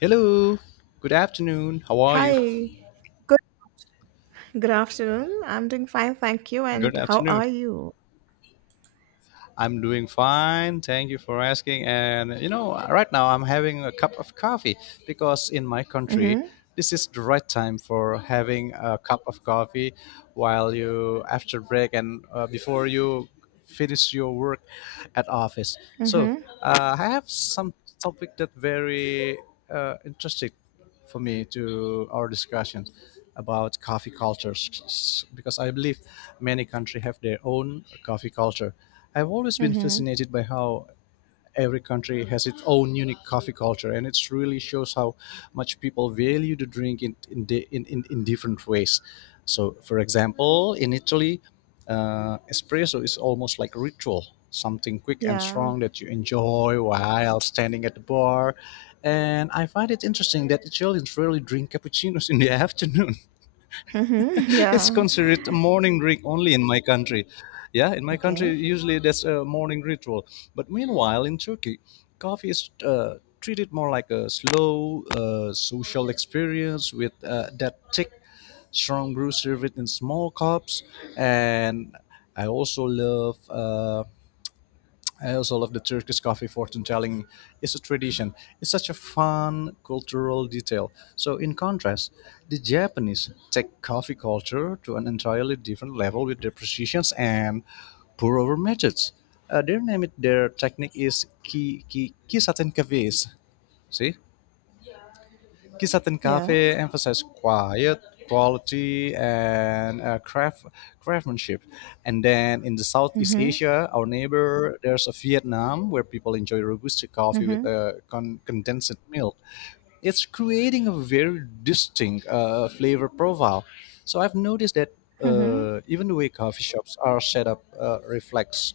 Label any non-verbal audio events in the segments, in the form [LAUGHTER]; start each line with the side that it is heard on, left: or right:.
left: Hello. Good afternoon. How are you?
right: Hi, good good afternoon. I'm doing fine, thank you.
left: Good
right: And how
left: afternoon.
right: are you?
left: I'm doing fine. Thank you for asking. And you know, right now I'm having a cup of coffee because in my country,
right: Mm-hmm.
left: this is the right time for having a cup of coffee while you after break and before you finish your work at office. So
right: Mm-hmm.
left: I have some topic that very interesting for me to our discussion about coffee cultures because I believe many countries have their own coffee culture. I've always been
right: Mm-hmm.
left: fascinated by how every country has its own unique coffee culture, and it really shows how much people value the drink in di- in different ways. So, for example, in Italy, espresso is almost like ritual, something quick and
right: Yeah.
left: strong that you enjoy while standing at the bar. And I find it interesting that Italians rarely drink cappuccinos in the [LAUGHS] afternoon.
right: Mm-hmm. [LAUGHS]
left: [LAUGHS] It's
right: Yeah.
left: considered a morning drink only in my country. Yeah, in my country,
right: Okay.
left: usually that's a morning ritual. But meanwhile, in Turkey, coffee is treated more like a slow social experience with that thick, strong brew served in small cups. And I also love. I also love the Turkish coffee fortune telling. It's a tradition. It's such a fun cultural detail. So in contrast, the Japanese take coffee culture to an entirely different level with their precisions and pour over methods. Their technique is kisaten cafes. See? Kisaten
right: Yeah.
left: Cafe emphasized quiet, quality, and craftsmanship. And then in the Southeast
right: Mm-hmm.
left: Asia, our neighbor, there's a Vietnam where people enjoy Robusta coffee with
right: Mm-hmm.
left: condensed milk, it's creating a very distinct flavor profile. So I've noticed that
right: Mm-hmm.
left: even the way coffee shops are set up reflects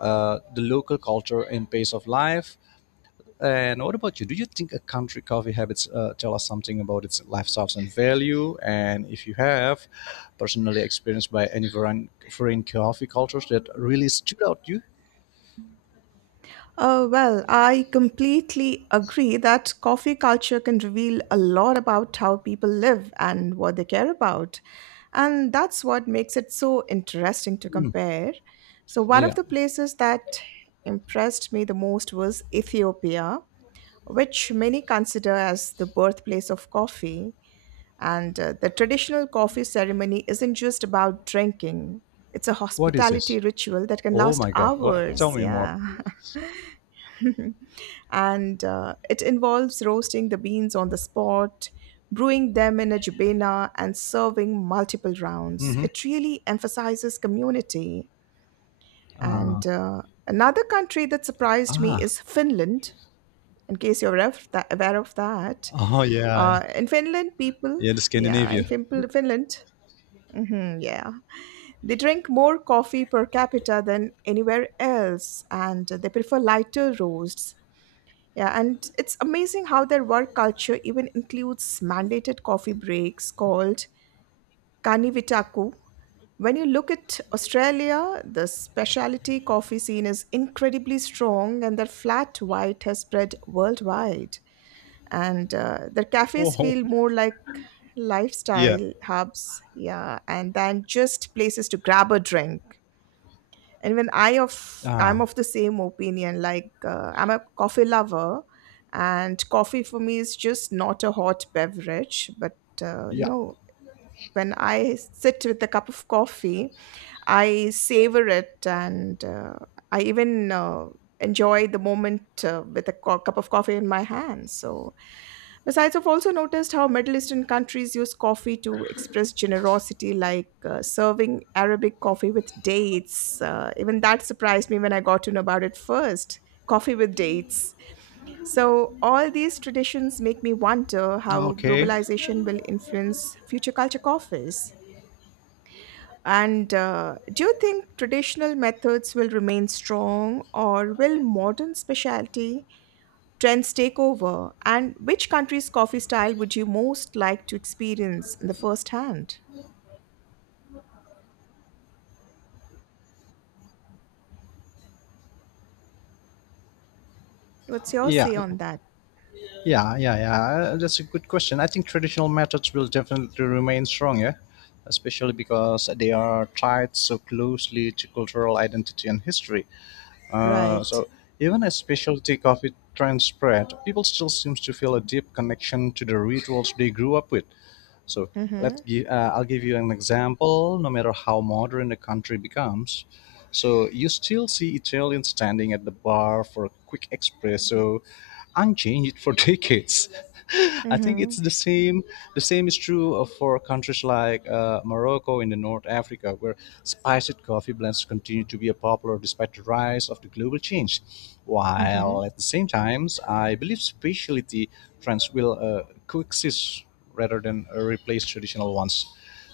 left: the local culture and pace of life. And what about you? Do you think a country coffee habits tell us something about its lifestyles and value? And if you have personally experienced by any foreign coffee cultures that really stood out to you?
right: Oh, well, I completely agree that coffee culture can reveal a lot about how people live and what they care about. And that's what makes it so interesting to
left: Hmm.
right: compare. So, one of
left: Yeah.
right: the places that impressed me the most was Ethiopia, which many consider as the birthplace of coffee. And the traditional coffee ceremony isn't just about drinking, it's a
left: What is this?
right: hospitality ritual that can
left: Oh
right: last
left: my God. What? Tell
right: hours.
left: me more.
right: Yeah. [LAUGHS] And it involves roasting the beans on the spot, brewing them in a jubena, and serving multiple rounds.
left: Mm-hmm.
right: It really emphasizes community.
left: Uh,
right: And another country that surprised me
left: ah.
right: is Finland, in case you're aware of that.
left: Oh yeah.
right: In Finland, people,
left: Yeah. The
right: yeah,
left: Scandinavia.
right: in Finland, mhm, yeah, they drink more coffee per capita than anywhere else, and they prefer lighter roasts. Yeah, and it's amazing how their work culture even includes mandated coffee breaks called kanivitaku. When you look at Australia, the specialty coffee scene is incredibly strong, and their flat white has spread worldwide. And the cafes
left: Whoa.
right: feel more like
left: Yeah.
right: lifestyle hubs, yeah, and than just places to grab a drink. And when i of
left: Ah.
right: I'm of the same opinion. I'm a coffee lover, and coffee for me is just not a hot beverage, but uh, you
left: Yeah.
right: know when I sit with a cup of coffee, I savor it, and I even enjoy the moment with a cup of coffee in my hand. So, besides, I've also noticed how Middle Eastern countries use coffee to express generosity, like serving Arabic coffee with dates. Even that surprised me when I got to know about it first, coffee with dates. So, all these traditions make me wonder how
left: Okay.
right: globalization will influence future culture coffees. And do you think traditional methods will remain strong, or will modern specialty trends take over? And which country's coffee style would you most like to experience in the first hand? What's your
left: Yeah.
right: say on that?
left: Yeah, yeah, yeah. That's a good question. I think traditional methods will definitely remain strong, yeah, especially because they are tied so closely to cultural identity and history. Uh,
right: Right.
left: so even as specialty coffee trends spread, people still seems to feel a deep connection to the rituals they grew up with. So
right: Mm-hmm.
left: I'll give you an example. No matter how modern the country becomes, so you still see Italians standing at the bar for a quick espresso, unchanged for [LAUGHS] decades. I think it's
right: Mm-hmm.
left: the same. The same is true for countries like Morocco in the North Africa, where spiced coffee blends continue to be a popular despite the rise of the global change.
right: Mm-hmm.
left: While at the same times, I believe specialty trends will coexist rather than replace traditional ones.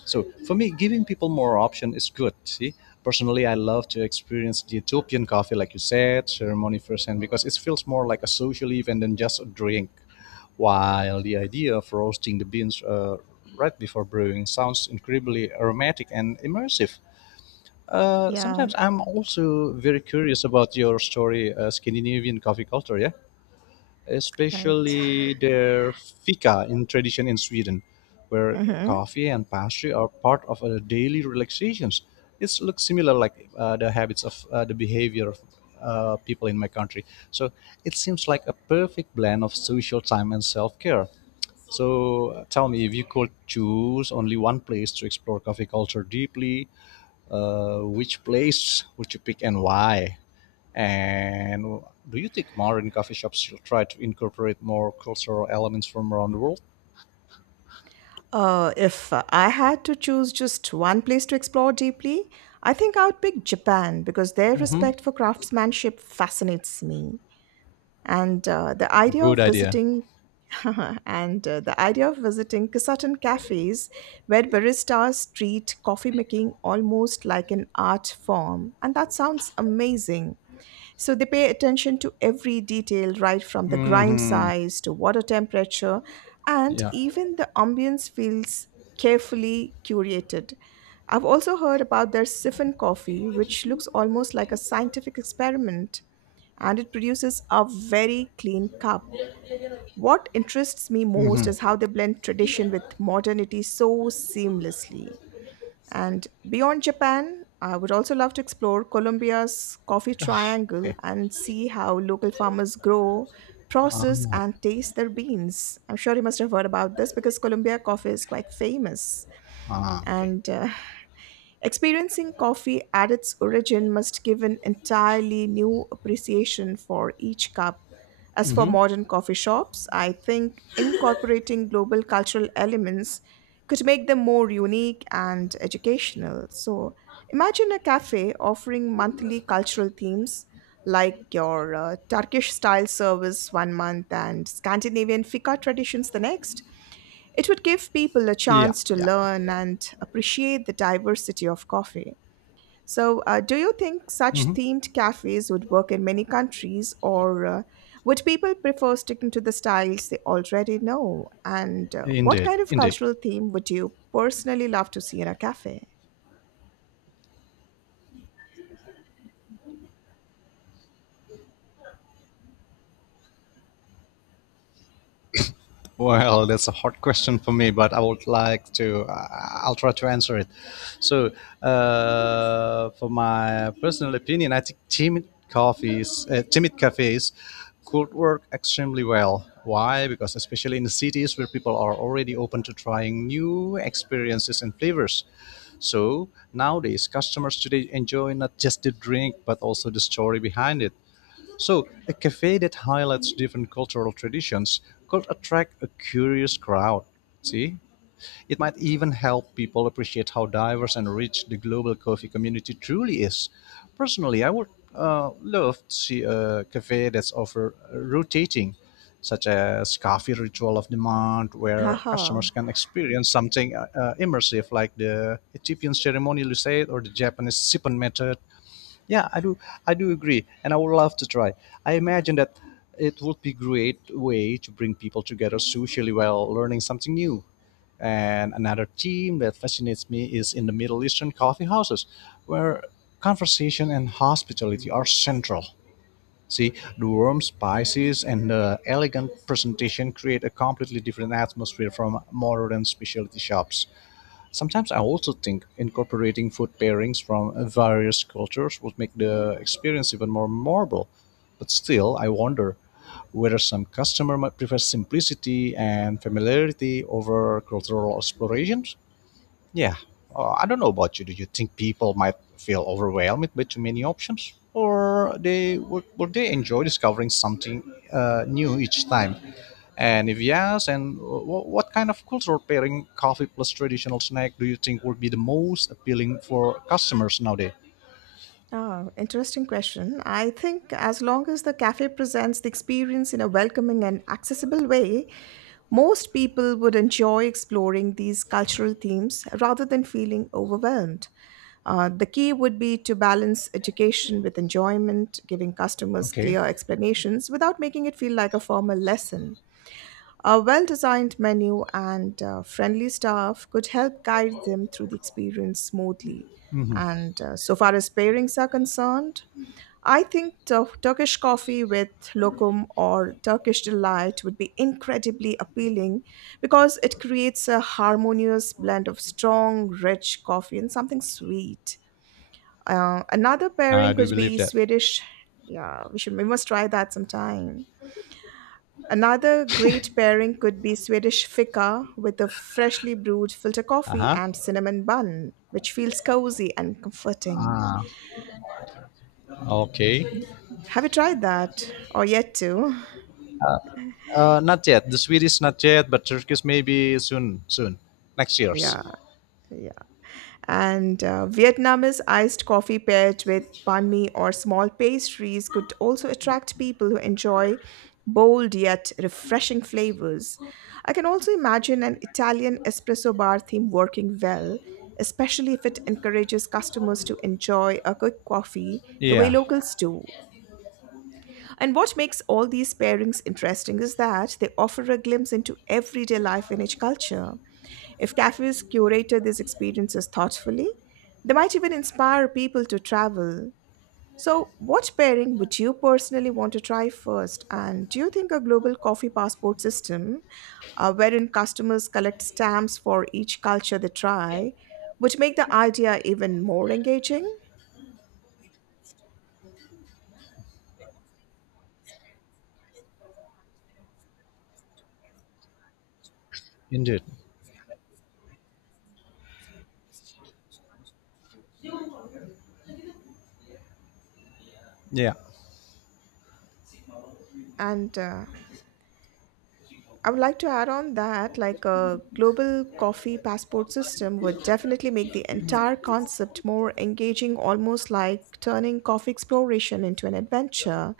left: So for me, giving people more option is good. See, personally, I love to experience the Ethiopian coffee, like you said, ceremony firsthand because it feels more like a social event than just a drink. While the idea of roasting the beans right before brewing sounds incredibly aromatic and immersive. Sometimes
right: Yeah.
left: I'm also very curious about your story, Scandinavian coffee culture. Yeah,
right: Right.
left: especially their fika in tradition in Sweden, where
right: Mm-hmm.
left: coffee and pastry are part of daily relaxations. It looks similar like the habits of the behavior of people in my country. So it seems like a perfect blend of social time and self-care. So tell me if you could choose only one place to explore coffee culture deeply, which place would you pick and why? And do you think modern coffee shops should try to incorporate more cultural elements from around the world?
right: If I had to choose just one place to explore deeply, I think I would pick Japan because their
left: Mm-hmm.
right: respect for craftsmanship fascinates me. And the idea
left: Good
right: of
left: idea.
right: visiting [LAUGHS] And the idea of visiting certain cafes where baristas treat coffee making almost like an art form, and that sounds amazing. So they pay attention to every detail, right from the grind
left: Mm-hmm.
right: size to water temperature, and
left: Yeah.
right: even the ambience feels carefully curated. I've also heard about their siphon coffee, which looks almost like a scientific experiment, and it produces a very clean cup. What interests me most
left: Mm-hmm.
right: is how they blend tradition with modernity so seamlessly. And beyond Japan, I would also love to explore Colombia's coffee triangle
left: Okay.
right: and see how local farmers grow, process,
left: Ah,
right: and taste their beans. I'm sure you must have heard about this because Colombia coffee is quite famous.
left: ah, okay.
right: And experiencing coffee at its origin must give an entirely new appreciation for each cup. As for
left: Mm-hmm.
right: modern coffee shops, I think incorporating global cultural elements could make them more unique and educational. So imagine a cafe offering monthly cultural themes, like your Turkish style service one month and Scandinavian fika traditions the next. It would give people a
left: Yeah.
right: chance to
left: Yeah.
right: learn and appreciate the diversity of coffee. So, do you think such
left: Mm-hmm.
right: themed cafes would work in many countries, or would people prefer sticking to the styles they already know? And what
left: Indeed.
right: kind of
left: Indeed.
right: cultural theme would you personally love to see in a cafe?
left: Well, that's a hard question for me, but I would like to. I'll try to answer it. So, for my personal opinion, I think timid cafes, could work extremely well. Why? Because especially in the cities where people are already open to trying new experiences and flavors. So nowadays, customers today enjoy not just the drink but also the story behind it. So, a cafe that highlights different cultural traditions could attract a curious crowd. See? It might even help people appreciate how diverse and rich the global coffee community truly is. Personally, I would love to see a cafe that's offer rotating, such as coffee ritual of the month, where
right: Haha.
left: customers can experience something immersive like the Ethiopian ceremony, you said, or the Japanese sipping method. Yeah, I do. I do agree, and I would love to try. I imagine that it would be great way to bring people together socially while learning something new. And another theme that fascinates me is in the Middle Eastern coffee houses, where conversation and hospitality are central. See, the warm spices and the elegant presentation create a completely different atmosphere from modern specialty shops. Sometimes I also think incorporating food pairings from various cultures would make the experience even more memorable. But still, I wonder whether some customer might prefer simplicity and familiarity over cultural exploration. Yeah. I don't know about you. Do you think people might feel overwhelmed with too many options? Or would they enjoy discovering something new each time? And if yes, what kind of culture pairing coffee plus traditional snack do you think would be the most appealing for customers nowadays?
right: Ah, interesting question. I think as long as the cafe presents the experience in a welcoming and accessible way, most people would enjoy exploring these cultural themes rather than feeling overwhelmed. The key would be to balance education with enjoyment, giving customers
left: Okay.
right: clear explanations without making it feel like a formal lesson. A well designed menu and friendly staff could help guide them through the experience smoothly.
left: Mm-hmm.
right: And so far as pairings are concerned, I think Turkish coffee with lokum or Turkish delight would be incredibly appealing because it creates a harmonious blend of strong, rich coffee and something sweet. Another
left: I
right: pairing
left: do
right: could
left: believe
right: be
left: that.
right: Swedish. Yeah, we must try that sometime. Another great pairing could be Swedish fika with a freshly brewed filter coffee
left: Uh-huh.
right: and cinnamon bun, which feels cozy and comforting.
left: Ah, okay.
right: Have you tried that? Or yet to? [LAUGHS]
left: Not yet. The Swedish not yet, but Turkish maybe soon. Next year's.
right: Yeah, yeah. And Vietnamese iced coffee paired with banh mi or small pastries could also attract people who enjoy bold yet refreshing flavors. I can also imagine an Italian espresso bar theme working well, especially if it encourages customers to enjoy a quick coffee the way
left: Yeah,
right: locals do. And what makes all these pairings interesting is that they offer a glimpse into everyday life in each culture. If cafes curated these experiences thoughtfully, they might even inspire people to travel. So, what pairing would you personally want to try first? And do you think a global coffee passport system, wherein customers collect stamps for each culture they try, would make the idea even more engaging?
left: indeed. Yeah.
right: And I would like to add on that, like a global coffee passport system would definitely make the entire concept more engaging, almost like turning coffee exploration into an adventure.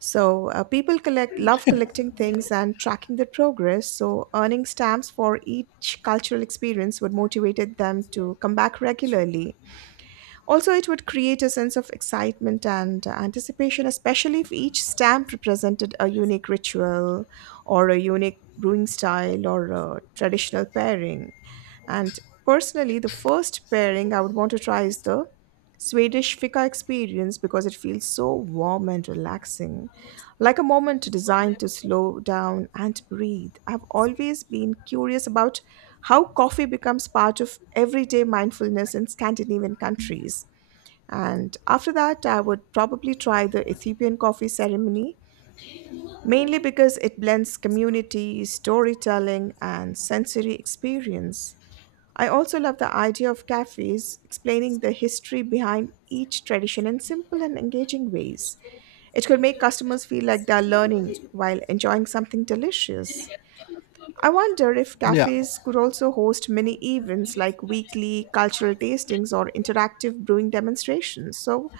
right: So people collect love collecting things and tracking their progress. So earning stamps for each cultural experience would motivated them to come back regularly. Also, it would create a sense of excitement and anticipation, especially if each stamp represented a unique ritual or a unique brewing style or a traditional pairing. And personally, the first pairing I would want to try is the Swedish fika experience because it feels so warm and relaxing, like a moment designed to slow down and breathe. I've always been curious about how coffee becomes part of everyday mindfulness in Scandinavian countries. And after that, I would probably try the Ethiopian coffee ceremony, mainly because it blends community, storytelling, and sensory experience. I also love the idea of cafes explaining the history behind each tradition in simple and engaging ways. It could make customers feel like they're learning while enjoying something delicious. I wonder if
left: Yeah.
right: cafes could also host mini events like weekly cultural tastings or interactive brewing demonstrations. So,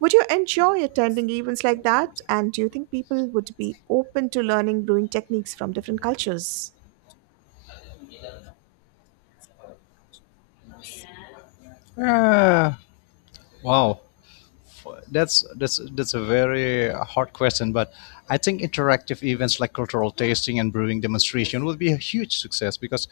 right: would you enjoy attending events like that? And do you think people would be open to learning brewing techniques from different cultures?
left: Uh, wow. That's a very hard question, but I think interactive events like cultural tasting and brewing demonstration would be a huge success because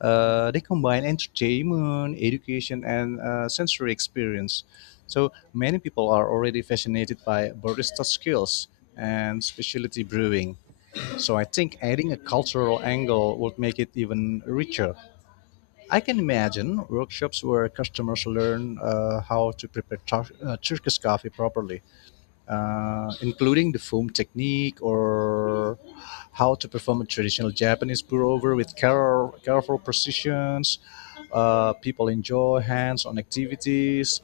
left: they combine entertainment, education, and sensory experience. So many people are already fascinated by barista skills and specialty brewing. So I think adding a cultural angle would make it even richer. I can imagine workshops where customers learn how to prepare Turkish coffee properly, including the foam technique or how to perform a traditional Japanese pour over with careful precisions. People enjoy hands on activities.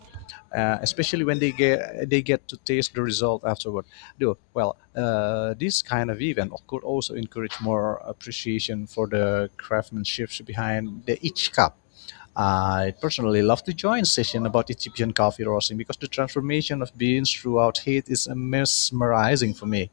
left: Especially when they get to taste the result afterward. Though, well, this kind of event could also encourage more appreciation for the craftsmanship behind the each cup. I personally love to join session about Egyptian coffee roasting because the transformation of beans throughout heat is mesmerizing for me.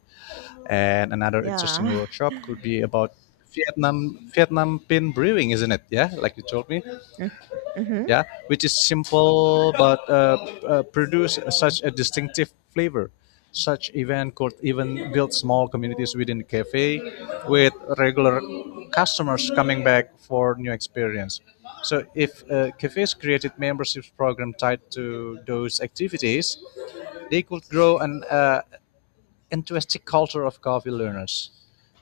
left: And another interesting
right: Yeah.
left: workshop could be about Vietnam pin brewing, isn't it? Yeah, like you told me,
right: [LAUGHS] Mm-hmm.
left: yeah, which is simple but produce such a distinctive flavor. Such event could even build small communities within the cafe with regular customers coming back for new experience. So if cafes created membership program tied to those activities, they could grow and interesting culture of coffee learners.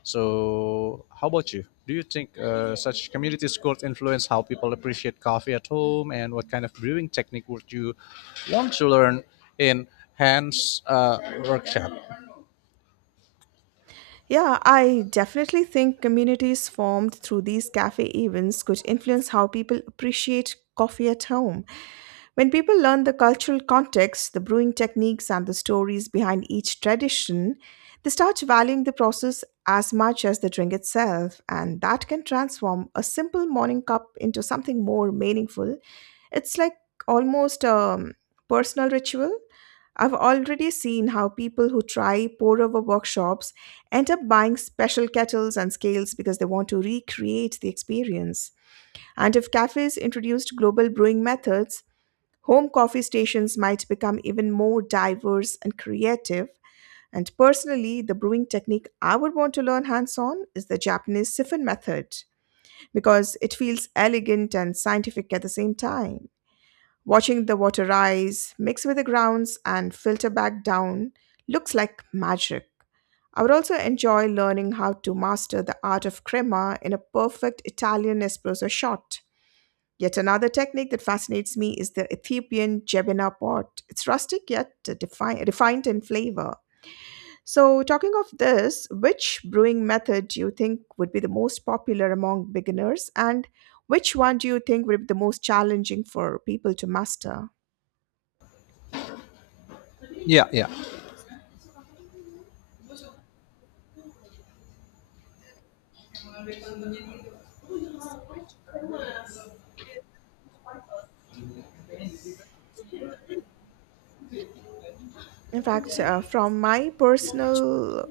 left: So, how about you? Do you think such communities could influence how people appreciate coffee at home, and what kind of brewing technique would you want to learn in Hans' workshop?
right: Yeah, I definitely think communities formed through these cafe events could influence how people appreciate coffee at home. When people learn the cultural context, the brewing techniques, and the stories behind each tradition, they start valuing the process as much as the drink itself, and that can transform a simple morning cup into something more meaningful. It's like almost a personal ritual. I've already seen how people who try pour over workshops end up buying special kettles and scales because they want to recreate the experience. And if cafes introduced global brewing methods, home coffee stations might become even more diverse and creative. And personally, the brewing technique I would want to learn hands on is the Japanese siphon method because it feels elegant and scientific at the same time. Watching the water rise, mix with the grounds, and filter back down looks like magic. I would also enjoy learning how to master the art of crema in a perfect Italian espresso shot. Yet another technique that fascinates me is the Ethiopian jebena pot. It's rustic yet refined in flavor. So, talking of this, which brewing method do you think would be the most popular among beginners, and which one do you think would be the most challenging for people to master?
left: Yeah, yeah,
right: In fact, from my personal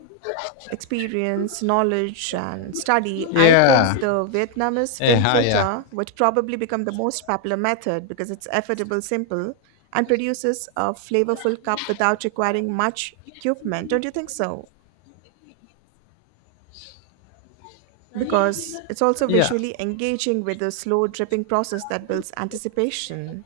right: experience, knowledge, and study, I
left: yeah,
right: think the Vietnamese fin
left: yeah,
right: filter would probably become the most popular method because it's affordable, simple, and produces a flavorful cup without requiring much equipment. Don't you think so? Because it's also
left: yeah, yeah.
right: visually engaging with the slow dripping process that builds anticipation.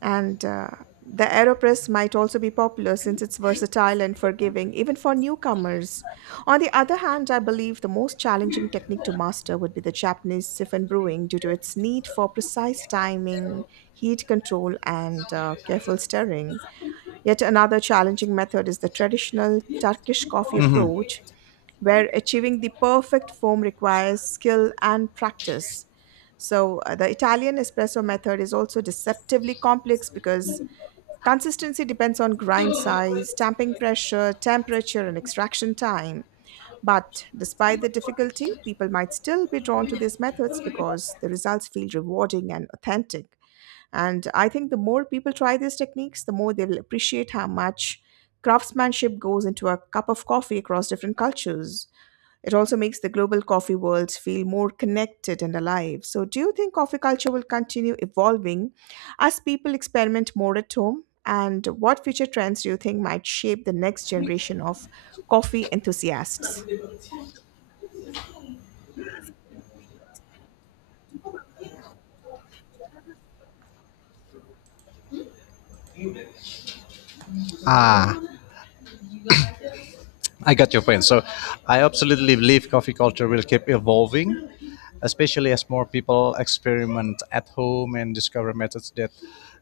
right: And the AeroPress might also be popular since it's versatile and forgiving, even for newcomers. On the other hand, I believe the most challenging technique to master would be the Japanese siphon brewing due to its need for precise timing, heat control, and careful stirring. Yet another challenging method is the traditional Turkish coffee
left: Mhm.
right: approach, where achieving the perfect foam requires skill and practice. So, the Italian espresso method is also deceptively complex because consistency depends on grind size, stamping pressure, temperature, and extraction time. But despite the difficulty, people might still be drawn to these methods because the results feel rewarding and authentic. And I think the more people try these techniques, the more they will appreciate how much craftsmanship goes into a cup of coffee across different cultures. It also makes the global coffee worlds feel more connected and alive. So, do you think coffee culture will continue evolving as people experiment more at home? And what future trends do you think might shape the next generation of coffee enthusiasts?
left: Ah, I got your point. So I absolutely believe coffee culture will keep evolving, especially as more people experiment at home and discover methods that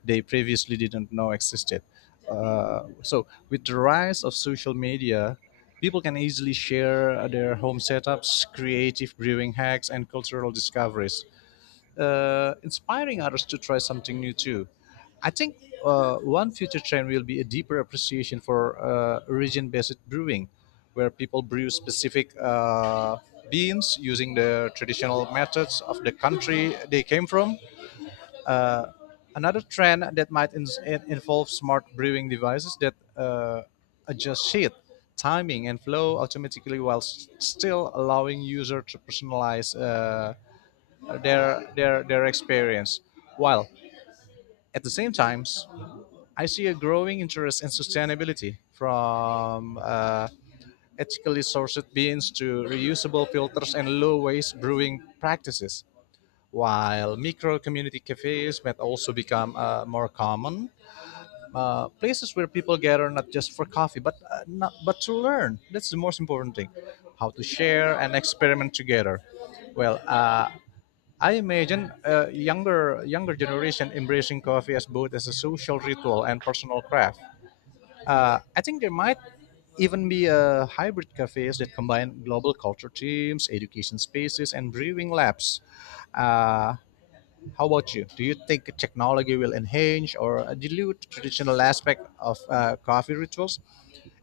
left: they previously didn't know existed. So with the rise of social media, people can easily share their home setups, creative brewing hacks, and cultural discoveries, inspiring others to try something new too. I think one future trend will be a deeper appreciation for origin based brewing, where people brew specific beans using the traditional methods of the country they came from. Another trend that might involve smart brewing devices that adjust heat, timing, and flow automatically while still allowing user to personalize their experience. While at the same time, I see a growing interest in sustainability from ethically sourced beans to reusable filters and low waste brewing practices. While micro community cafes might also become more common, places where people gather not just for coffee but not, but to learn. That's the most important thing, how to share and experiment together. Well, I imagine a younger generation embracing coffee as both as a social ritual and personal craft. I think there might even be a hybrid cafes that combine global culture teams, education spaces, and brewing labs. Uh, how about you? Do you think technology will enhance or dilute traditional aspect of coffee rituals?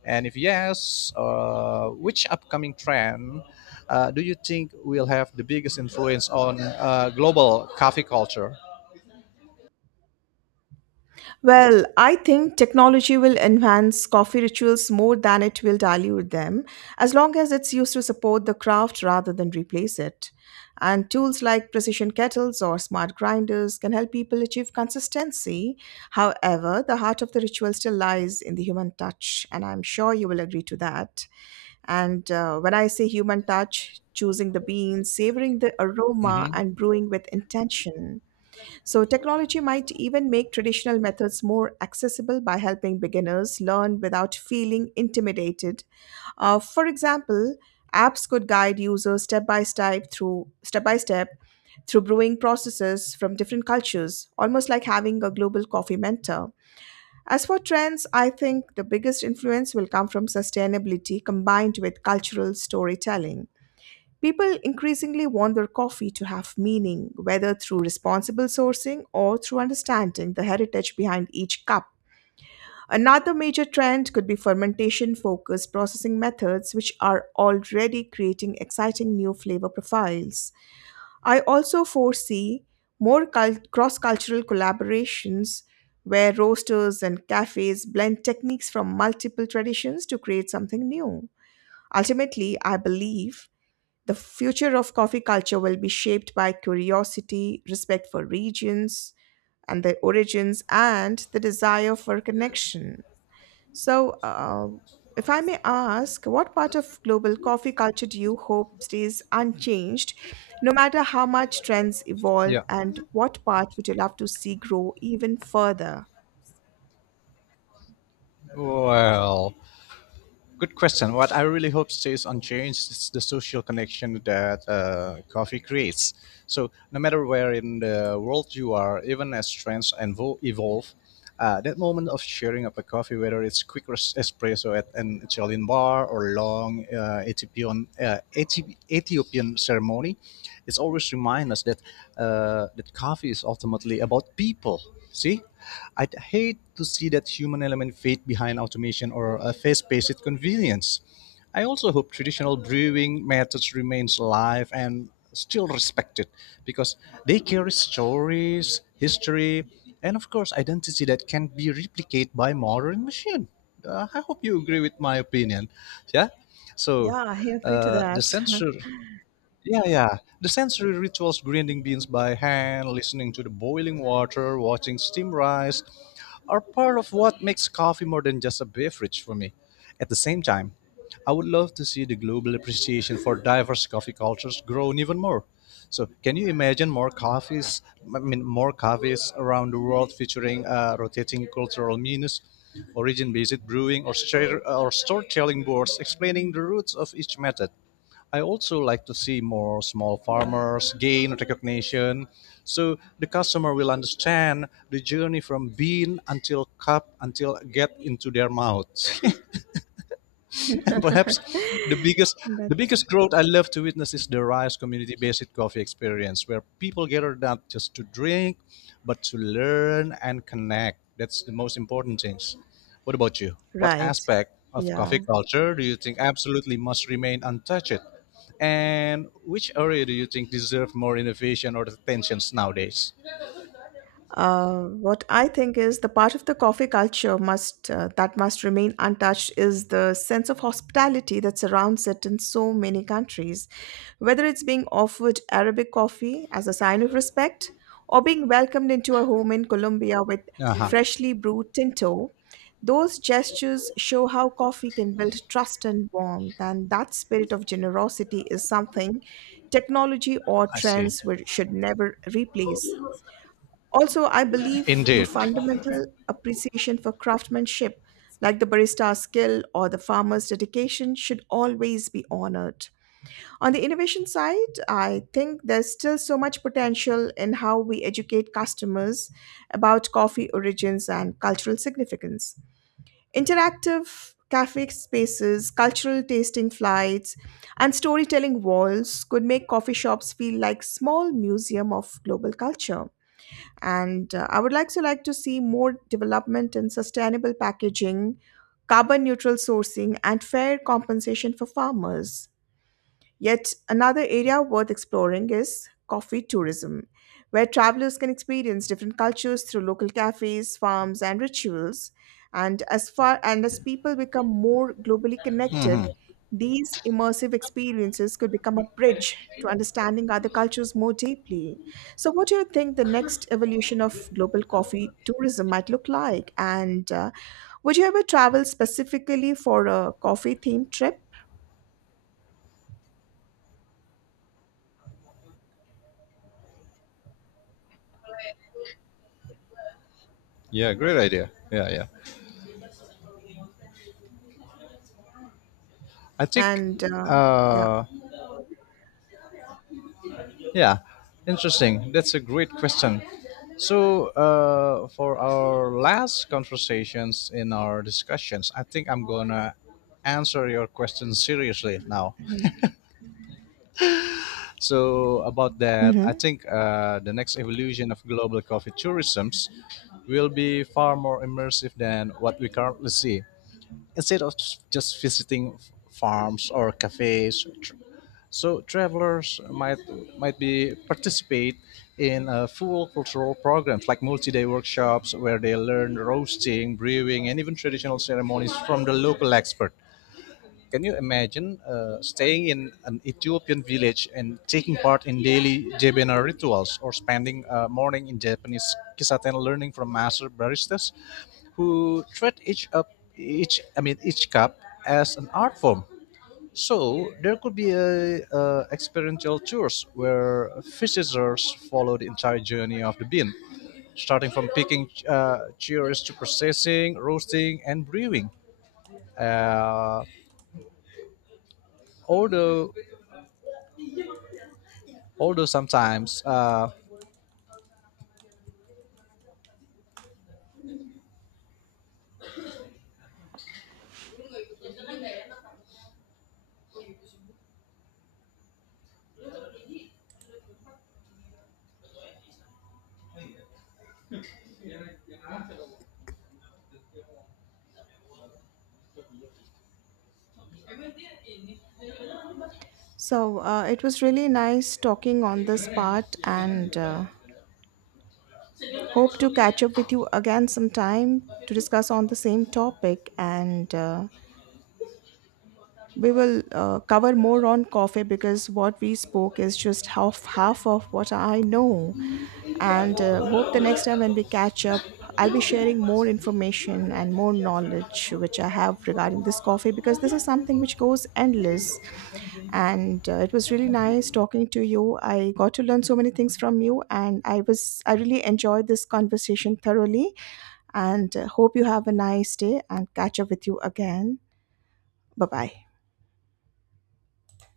left: And if yes, which upcoming trend do you think will have the biggest influence on global coffee culture?
right: Well, I think technology will enhance coffee rituals more than it will dilute them, as long as it's used to support the craft rather than replace it. And tools like precision kettles or smart grinders can help people achieve consistency. However, the heart of the ritual still lies in the human touch, and I'm sure you will agree to that. And when I say human touch, choosing the beans, savoring the aroma,
left: Hmm.
right: and brewing with intention. So, technology might even make traditional methods more accessible by helping beginners learn without feeling intimidated. For example, apps could guide users step by step through brewing processes from different cultures, almost like having a global coffee mentor. As for trends, I think the biggest influence will come from sustainability combined with cultural storytelling. People increasingly want their coffee to have meaning, whether through responsible sourcing or through understanding the heritage behind each cup. Another major trend could be fermentation focused processing methods, which are already creating exciting new flavor profiles. I also foresee more cross cultural collaborations where roasters and cafes blend techniques from multiple traditions to create something new. Ultimately, I believe the future of coffee culture will be shaped by curiosity, respect for regions and their origins, and the desire for connection. So, if I may ask, what part of global coffee culture do you hope stays unchanged, no matter how much trends evolve,
left: Yeah.
right: and what part would you love to see grow even further?
left: Well, good question. What I really hope stays unchanged is the social connection that coffee creates. So, no matter where in the world you are, even as trends evolve, that moment of sharing up a coffee, whether it's quick espresso at an Italian bar or long Ethiopian ceremony, it's always remind us that that coffee is ultimately about people. See, I'd hate to see that human element fade behind automation or a fast-paced convenience. I also hope traditional brewing methods remains alive and still respected because they carry stories, history, and of course identity that can be replicated by modern machine. I hope you agree with my opinion. Yeah. So
right: Yeah, I agree to
left: uh, the
right: that.
left: censor yeah. The sensory rituals grinding beans by hand, listening to the boiling water, watching steam rise are part of what makes coffee more than just a beverage for me. At the same time, I would love to see the global appreciation for diverse coffee cultures grow even more. So, can you imagine I mean, more cafes around the world featuring rotating cultural menus, origin-based brewing, or storytelling boards explaining the roots of each method? I also like to see more small farmers gain recognition so the customer will understand the journey from bean until cup until get into their mouth. [LAUGHS] [LAUGHS] And perhaps the
right: [LAUGHS]
left: biggest the
right: That's
left: biggest growth I love to witness is the Rise community based coffee experience where people gather not just to drink but to learn and connect. That's the most important things. What about you? What
right: right.
left: aspect of
right: Yeah.
left: coffee culture do you think absolutely must remain untouched? And which area do you think deserve more innovation or attentions nowadays?
right: What I think is the part of the coffee culture must that must remain untouched is the sense of hospitality that surrounds it in so many countries. Whether it's being offered Arabic coffee as a sign of respect or being welcomed into a home in Colombia with
left: Uh-huh.
right: freshly brewed tinto, those gestures show how coffee can build trust and warmth, and that spirit of generosity is something technology or
left: I see.
right: should never replace. Also, I believe the
left: Indeed.
right: fundamental appreciation for craftsmanship, like the barista's skill or the farmer's dedication, should always be honored. On the innovation side, I think there's still so much potential in how we educate customers about coffee origins and cultural significance. Interactive cafe spaces, cultural tasting flights, and storytelling walls could make coffee shops feel like small museum of global culture, and I would like to see more development in sustainable packaging, carbon neutral sourcing, and fair compensation for farmers. Yet another area worth exploring is coffee tourism, where travelers can experience different cultures through local cafes, farms, and rituals. And as far and as people become more globally connected, these immersive experiences could become a bridge to understanding other cultures more deeply. So, what do you think the next evolution of global coffee tourism might look like? And would you ever travel specifically for a coffee themed trip?
left: Yeah, great idea. Yeah, yeah. I think
right: And yeah.
left: uh, Yeah, interesting. That's a great question. So, for our last conversations in our discussions, I think I'm gonna answer your question seriously now. So, about that, I
right: hmm
left: think the next evolution of global coffee tourisms will be far more immersive than what we currently see. Instead of just visiting farms or cafes, so travelers might be participate in full cultural programs like multi-day workshops where they learn roasting, brewing, and even traditional ceremonies from the local expert. Can you imagine staying in an Ethiopian village and taking part in daily Jebena rituals, or spending a morning in Japanese kisaten learning from master baristas, who treat each up each I mean each cup as an art form? So there could be a experiential tours where visitors follow the entire journey of the bean, starting from picking cherries to processing, roasting, and brewing. Uh, although although sometimes
right: So, it was really nice talking on this part, and hope to catch up with you again sometime to discuss on the same topic. And we will cover more on coffee, because what we spoke is just half of what I know. And hope the next time when we catch up, I'll be sharing more information and more knowledge which I have regarding this coffee, because this is something which goes endless. And it was really nice talking to you. I got to learn so many things from you, and I really enjoyed this conversation thoroughly. And hope you have a nice day and catch up with you again. Bye bye.